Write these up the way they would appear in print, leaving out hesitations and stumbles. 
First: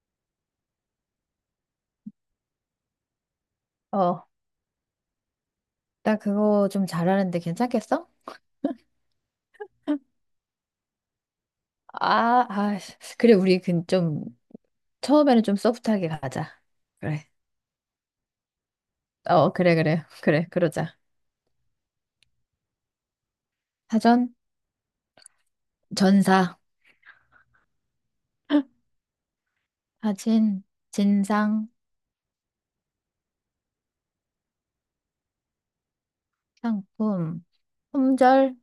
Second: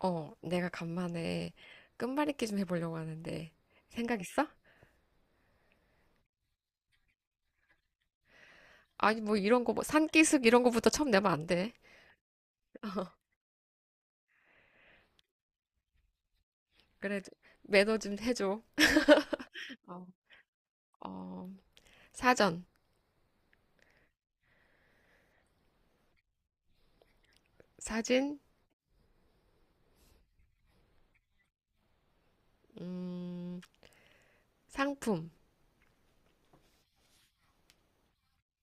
어, 내가 간만에 끝말잇기 좀 해보려고 하는데 생각 어, 있어? 나 그거 좀 잘하는데 괜찮겠어? 아니 뭐 이런 거 뭐 산기슭 이런 거부터 처음 내면 안 돼. 아, 아, 어, 그래, 우리 그 좀, 처음에는 좀 소프트하게 가자. 그래. 그래도 매너 좀 해줘. 어, 그래, 그래. 어, 그래, 그러자. 어, 사전, 사전, 전사, 사진, 사진, 진상, 음, 상품, 상품, 품절.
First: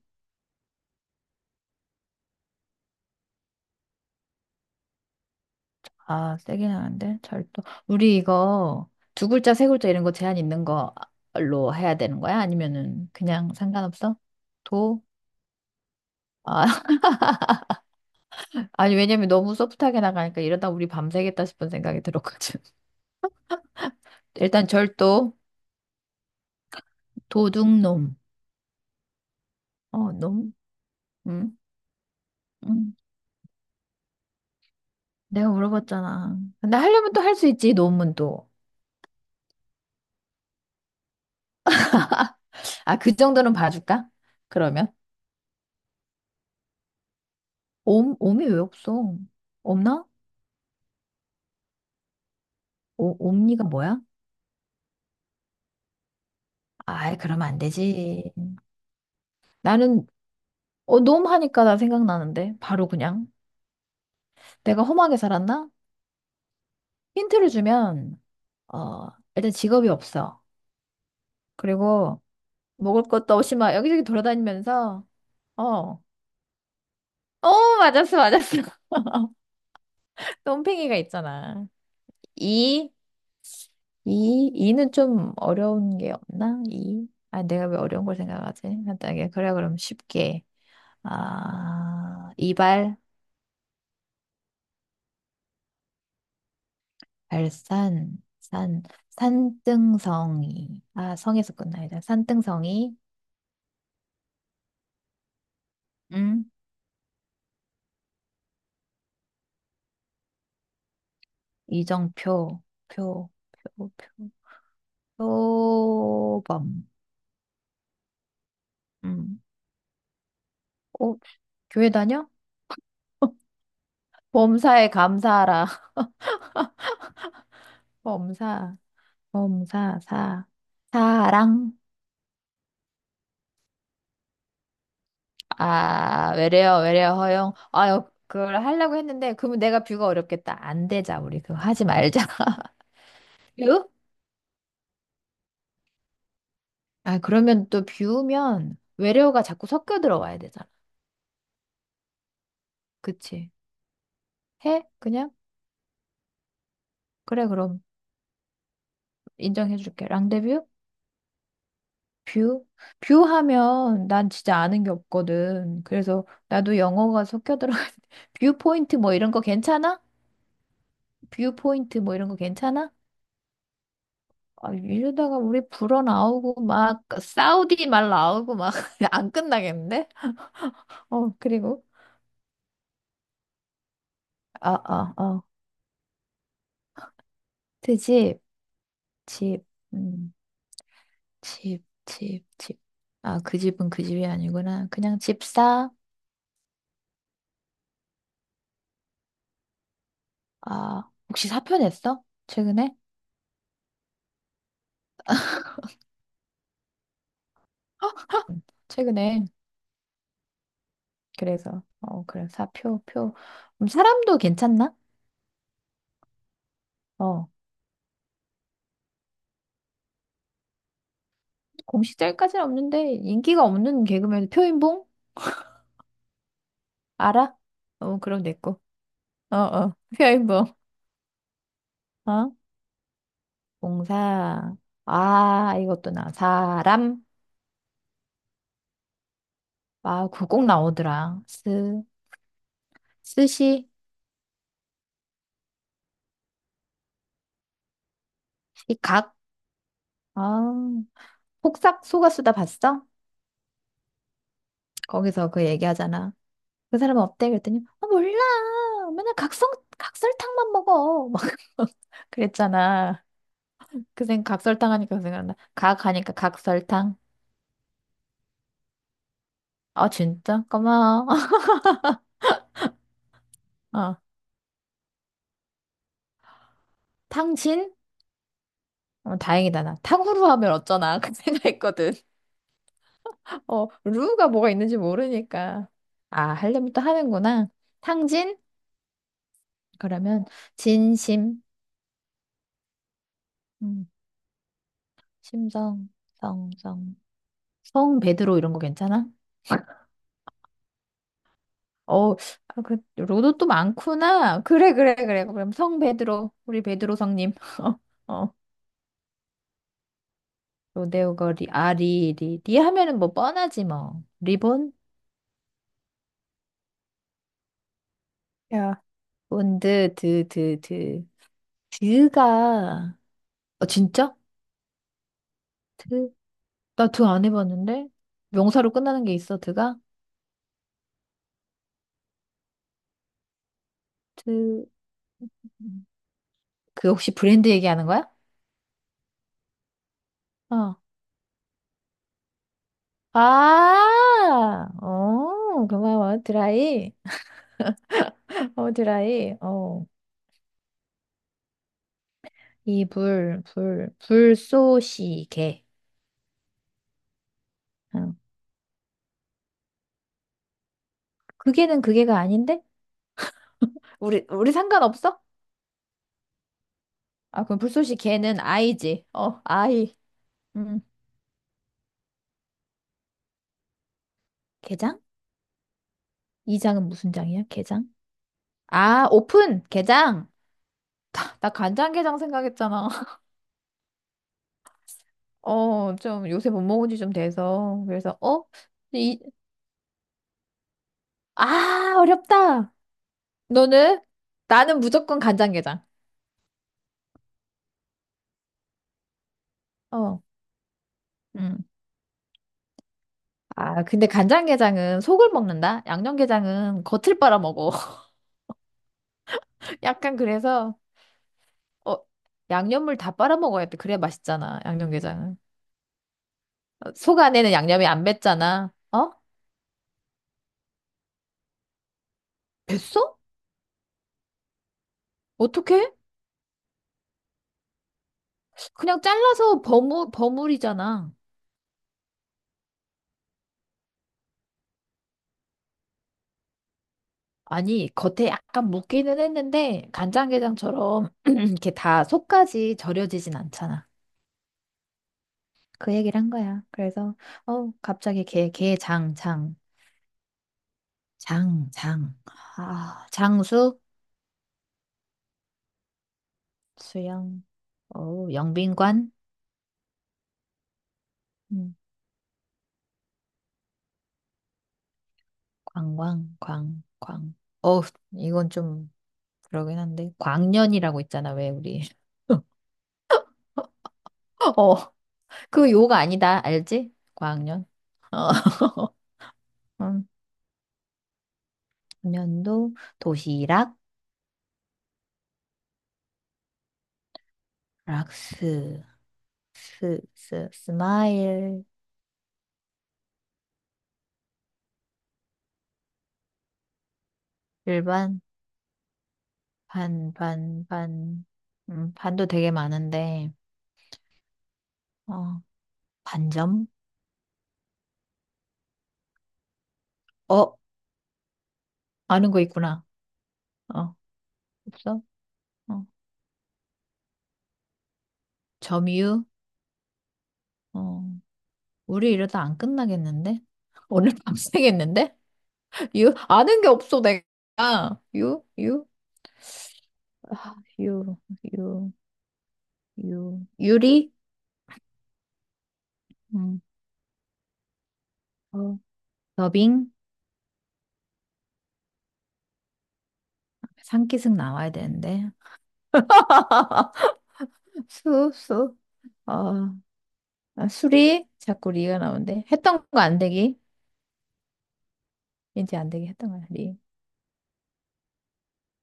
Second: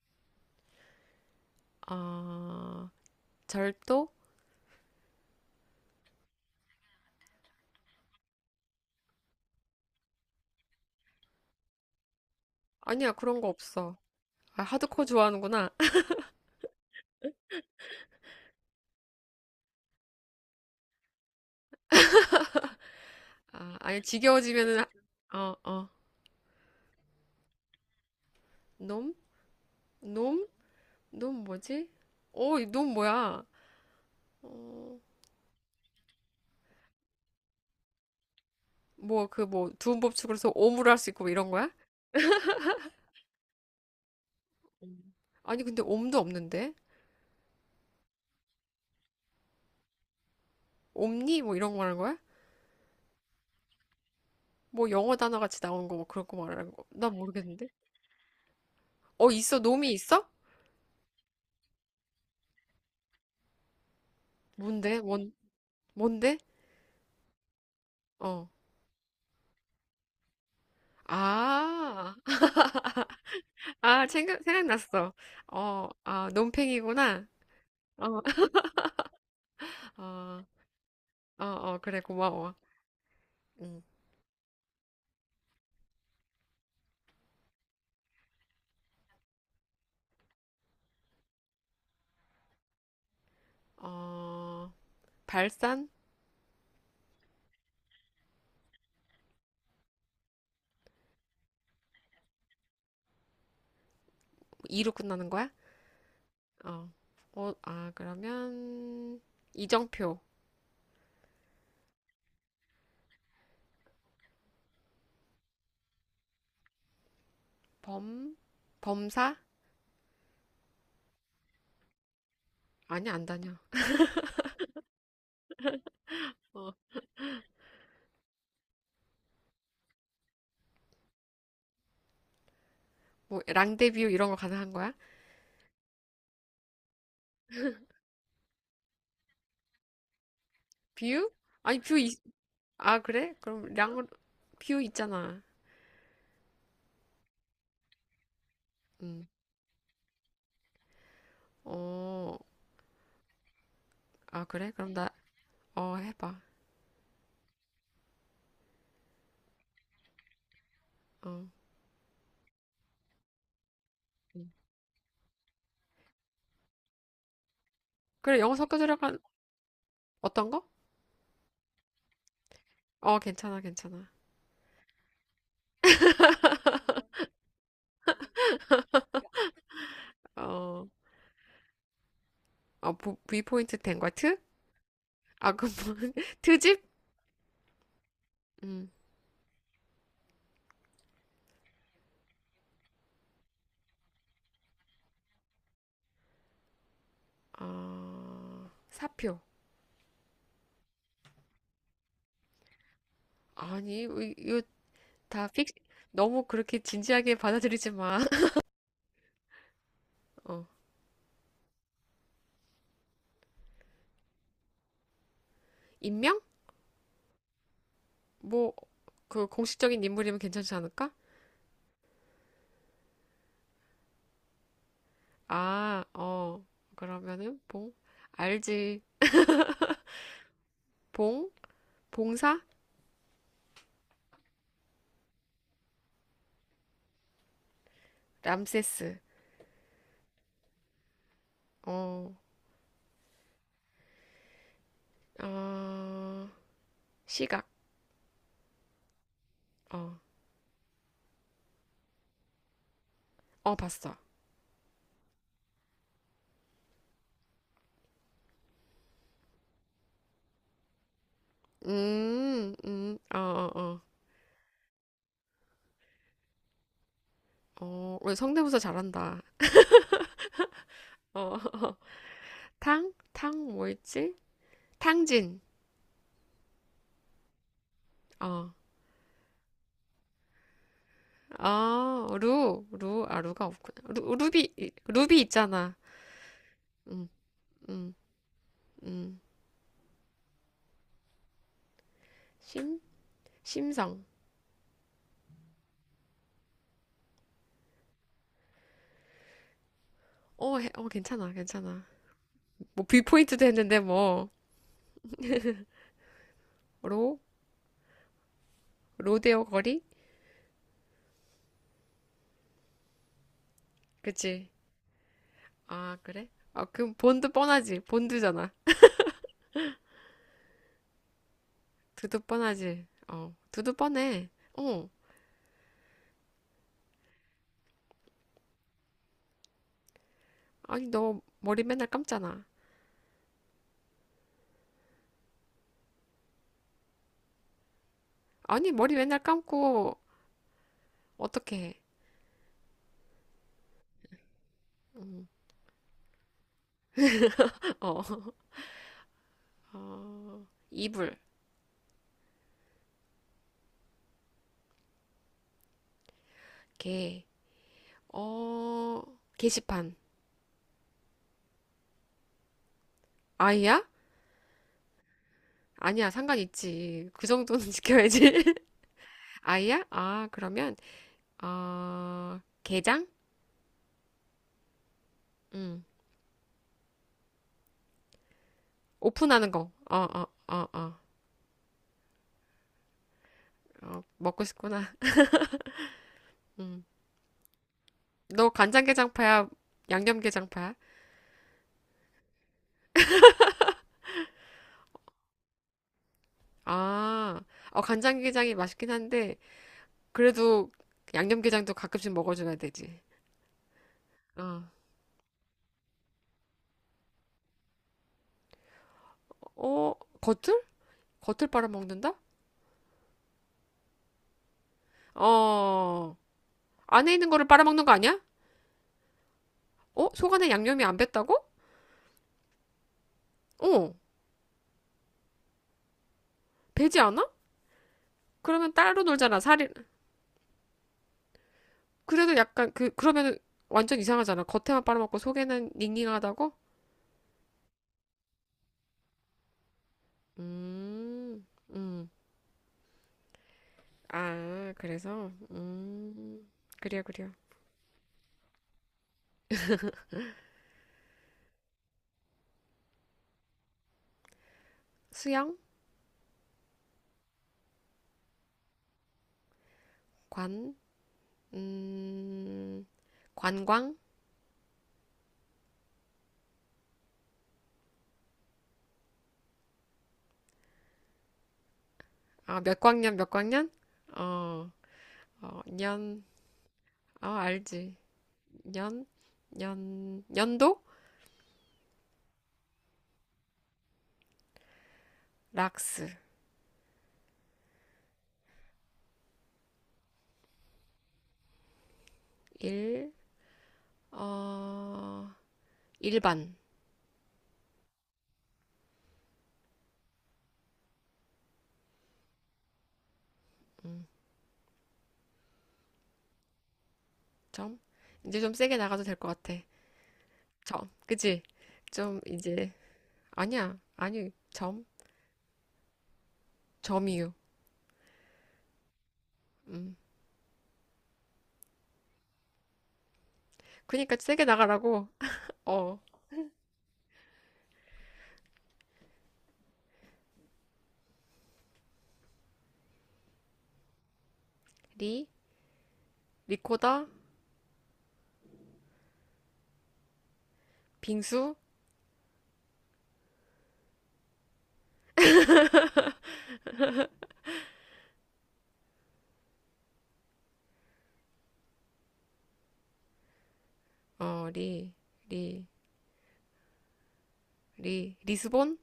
어, 절도? 아, 세긴 하는데, 절도. 우리 이거 두 글자, 세 글자 이런 거 제한 있는 걸로 해야 되는 거야? 아니면은 아니야, 그런 거 그냥 없어. 상관없어? 아, 도? 하드코어 좋아하는구나. 아, 아니, 왜냐면 너무 소프트하게 나가니까 이러다 우리 밤새겠다 싶은 생각이 들었거든. 아, 아니 일단 지겨워지면은 절도, 어, 어, 도둑놈. 놈? 어, 놈? 놈? 놈 응? 뭐지? 어, 응, 이놈 뭐야? 어, 내가 물어봤잖아. 근데 하려면 또 할 수 있지, 놈은 또. 뭐 그 뭐 두음법칙으로서 옴을 할 수 있고 뭐 이런 거야? 아, 그 정도는 봐줄까? 그러면? 음. 아니 근데 옴도 없는데 옴, 옴이 왜 없어? 없나? 옴니 뭐 이런 거 말하는 거야? 오, 옴니가 뭐야? 뭐 영어 단어 같이 나오는 거 뭐 그런 거 말하는 거? 난 아이, 그러면 안 모르겠는데. 되지. 어, 있어, 놈이 나는, 있어? 어, 놈 하니까 나 생각나는데. 바로 그냥. 내가 뭔데? 험하게 뭔 살았나? 뭔데? 힌트를 주면, 어. 어, 일단 직업이 없어. 아, 그리고 먹을 것도 없이 막 여기저기 아, 돌아다니면서, 생각났어. 어, 어, 아, 놈팽이구나. 어, 맞았어, 어, 맞았어. 어, 똥팽이가 어, 있잖아. 어, 그래, 고마워. 이, 응. 이, 이는 좀 어려운 게 없나? 이. 아, 내가 왜 어려운 걸 생각하지? 간단하게. 그래, 그럼 쉽게. 아, 이발, 어, 발산? 발산, 산, 산등성이. 아, 성에서 끝나야 산등성이, 뭐 이로 끝나는 거야? 응, 어, 어, 아, 그러면, 이정표. 이정표, 표, 표, 표, 표범. 범, 범사? 음. 어, 교회 다녀? 아니, 안 다녀. 범사에 감사하라. 어. 범사, 범사, 사, 사랑. 뭐, 랑데뷰 이런 거 가능한 거야? 아, 외래어, 외래어 허용. 아, 그걸 하려고 했는데, 그러면 내가 뷰가 어렵겠다. 안 되자, 뷰? 우리. 그거 아니, 하지 뷰, 말자. 아, 그래? 그럼 뷰? 랑, 뷰 있잖아. 아, 그러면 또 뷰면 응. 외래어가 자꾸 섞여 들어와야 되잖아. 어, 그치? 아, 그래? 해? 그럼 나, 그냥? 어, 해봐. 그래, 그럼 인정해줄게. 랑데뷰? 어. 뷰? 뷰 하면 난 응. 진짜 아는 게 없거든. 그래서 나도 영어가 섞여 들어가. 그래, 영어 뷰 포인트 뭐 섞여들어간, 이런 거 괜찮아? 어떤 거? 뷰 포인트 뭐 이런 거 괜찮아? 어, 괜찮아, 괜찮아. 아, 이러다가 우리 불어 나오고 막 사우디 말 나오고 막 안 끝나겠는데? 어, 어, 그리고 어, V포인트 된 거야? 트? 아아 아, 아, 그 뭐, 트집? 그 집, 응. 집집집집집아 그 집은 그 집이 아니구나. 그냥 집사. 어, 사표. 아, 혹시 사표 냈어? 최근에? 아니, 이거 다 픽, 너무 그렇게 진지하게 받아들이지 마. 최근에, 어. 그래서 어, 그래, 사표, 표. 사람도 괜찮나? 인명? 어. 뭐, 그 공식적인 인물이면 괜찮지 않을까? 공식 짤까지는 없는데 인기가 없는 개그맨 표인봉. 아, 어, 알아? 그러면은 봉, 어, 그럼 내고. 알지, 어어 표인봉. 봉, 어? 봉사, 동사. 아, 이것도 나. 사람. 람세스, 아, 그거 꼭 나오더라. 스, 어, 스시, 어, 시각, 시각. 어, 아, 폭삭 속았수다 봤어? 어, 봤어. 거기서 그 얘기하잖아. 그 사람은 어때? 그랬더니, 아, 몰라. 맨날 각성, 각설탕만 먹어. 막 그랬잖아. 어, 어, 어, 그 생, 각설탕 하니까 그 생각나. 각 하니까 각설탕. 어, 우리 성대모사 잘한다. 아, 진짜? 고마워. 어, 탕, 탕, 어, 뭐였지? 탕진, 탕진? 어, 어, 다행이다, 나. 탕후루 하면 어쩌나. 그 생각했거든. 아, 루, 루, 아, 루가 어, 없구나. 루, 루가 뭐가 루비, 있는지 루비 모르니까. 있잖아. 아, 하려면 또 음, 하는구나. 음, 탕진? 음, 그러면 진심, 심, 음, 심성. 심성, 성, 성, 성 베드로 이런 거 괜찮아? 어, 어, 괜찮아, 괜찮아. 어, 아, 그 뭐, 로도 뷰포인트도 또 했는데, 뭐, 많구나. 그래, 그래, 그래. 그럼 성 베드로, 우리 베드로 로? 성님. 어, 어. 로데오 거리? 로데오 거리, 아, 리, 리. 리 하면은 뭐 뻔하지 뭐. 그치? 리본? 아, 그래? 아, 그럼 본드 뻔하지. 본드잖아. 야, 본드, 드, 드, 드. 두두 뻔하지. 드가, 어, 어, 두두 진짜? 뻔해. 어, 나 드 안 해봤는데? 명사로 끝나는 게 있어, 드가? 아니, 너 머리 맨날 감잖아. 드, 그 혹시 브랜드 얘기하는 거야? 아니, 머리 맨날 감고, 어. 어떻게 해? 아, 음, 어, 고마워. 드라이. 어, 어, 드라이. 어. 어, 이불, 이 불, 불, 불쏘시개. 개, 어. 어, 게시판. 그게는 그게가 아닌데? 아이야? 우리, 우리 상관없어? 아니야, 상관 있지. 그 아, 그럼 정도는 불쏘시개는 지켜야지. 아이지. 어, 아이야? 아이. 아, 그러면, 음. 어, 게장? 게장? 음. 이 장은 무슨 장이야? 게장? 아, 오픈하는 오픈! 거. 어, 어, 게장! 어, 어. 나, 나 간장게장 생각했잖아. 어, 먹고 싶구나. 어, 좀 요새 못 음. 먹은 지 좀 돼서. 그래서, 어? 너 이, 간장게장파야? 양념게장파야? 아, 어렵다. 너는? 나는 무조건 간장게장. 아, 어, 간장게장이 맛있긴 한데, 어. 그래도 음. 양념게장도 가끔씩 먹어줘야 되지. 아, 근데 어, 간장게장은 속을 먹는다? 양념게장은 겉을 빨아먹어. 어, 약간 겉을? 그래서, 겉을 어, 빨아먹는다? 양념물 다 빨아먹어야 돼. 그래야 맛있잖아, 양념게장은. 어, 어, 안에 속 있는 거를 안에는 빨아먹는 양념이 거 안 아니야? 뱄잖아. 어? 어, 속 안에 양념이 안 뱄다고? 뱄어? 어, 어떻게? 배지 않아? 그러면 그냥 따로 놀잖아, 잘라서 살이. 버무, 버무리잖아. 그래도 약간 그러면 완전 이상하잖아. 겉에만 빨아먹고 속에는 닝닝하다고? 아니, 겉에 약간 묻기는 했는데, 간장게장처럼 음, 이렇게 다 음. 속까지 절여지진 않잖아. 아, 그래서, 그 얘기를 한 거야. 그래요, 그래서, 그래요. 어, 갑자기 게, 게, 장, 장, 장, 장. 아, 장수, 수영, 수영, 어, 영빈관, 관, 음, 음, 관광? 광광, 광, 광. 어, 이건 좀 그러긴 한데. 광년이라고 있잖아, 왜 우리. 아, 몇 광년, 몇 광년? 어, 어, 어, 그 요가 년, 아니다, 알지? 어, 광년. 알지. 어. 년, 년, 년도? 연도, 도시락, 락스, 락스, 스, 스, 스마일, 일, 어, 일반, 일반, 반, 반, 반. 반도 되게 많은데. 어, 반점. 점. 이제 좀 세게 나가도 될 것 같아. 어, 점, 그치? 좀, 아는 거 이제, 있구나. 아니야, 어, 아니, 점, 없어. 어, 점이유. 점유. 음. 어, 우리 이러다 안 끝나겠는데. 오늘 그니까 세게 나가라고. 밤새겠는데. 어, 유, 아는 게 없어 내가. 유, 유, 아, 유, 유, 유, 유리. 리, 음, 리코다, 어, 더빙. 빙수, 상기승 나와야 되는데. 수, 수. 어, 아, 수리? 자꾸 리가 나오는데. 했던 거 안 되기? 어, 리, 리, 이제 안 되기 했던 거야, 리. 리, 리스본?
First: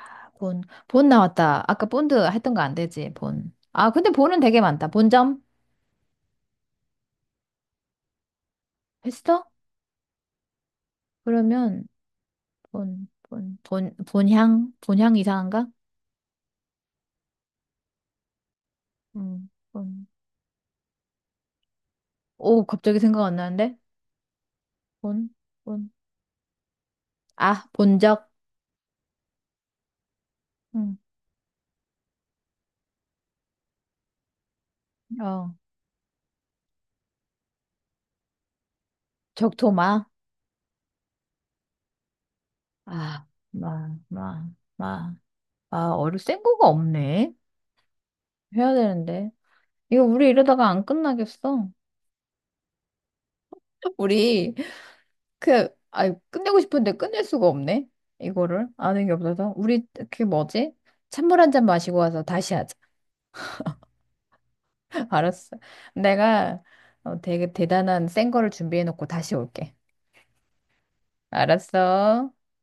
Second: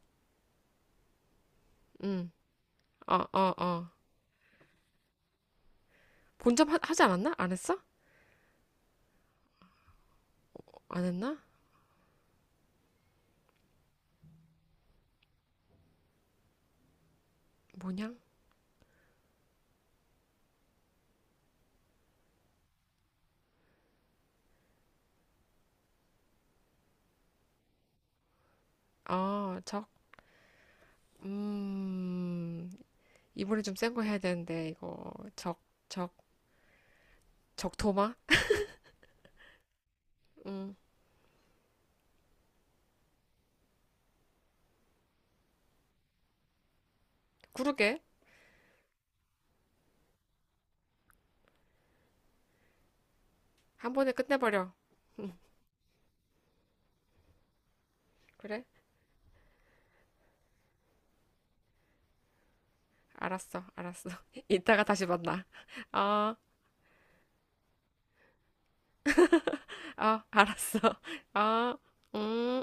아, 본. 본 나왔다. 아까 본드 응, 했던 거 안 되지, 어, 어, 본. 어. 아, 근데 본은 되게 많다. 본점? 본점 하지 않았나? 안 했어? 했어? 안 했나? 그러면, 본, 본, 본, 본향? 본향 이상한가? 뭐냐. 본. 오, 갑자기 생각 안 나는데? 본, 본. 아, 본적? 아, 적. 음, 음, 이번에 좀 센 거 해야 되는데, 이거. 어. 적, 적, 적토마? 적토마? 음, 아, 마, 마, 마. 아, 어류 센 거가 없네. 그러게. 해야 되는데. 이거 우리 이러다가 안 끝나겠어. 한 번에 우리 끝내버려. 음, 그, 아, 끝내고 싶은데 끝낼 수가 없네. 그래? 이거를 아는 게 없어서. 우리 그 뭐지? 찬물 한 잔 마시고 와서 다시 하자. 알았어, 알았어. 이따가 다시 만나. 알았어. 아, 내가 어, 되게 대단한 센 거를 준비해 놓고 다시 올게. 아, 알았어. 아, 알았어. 음.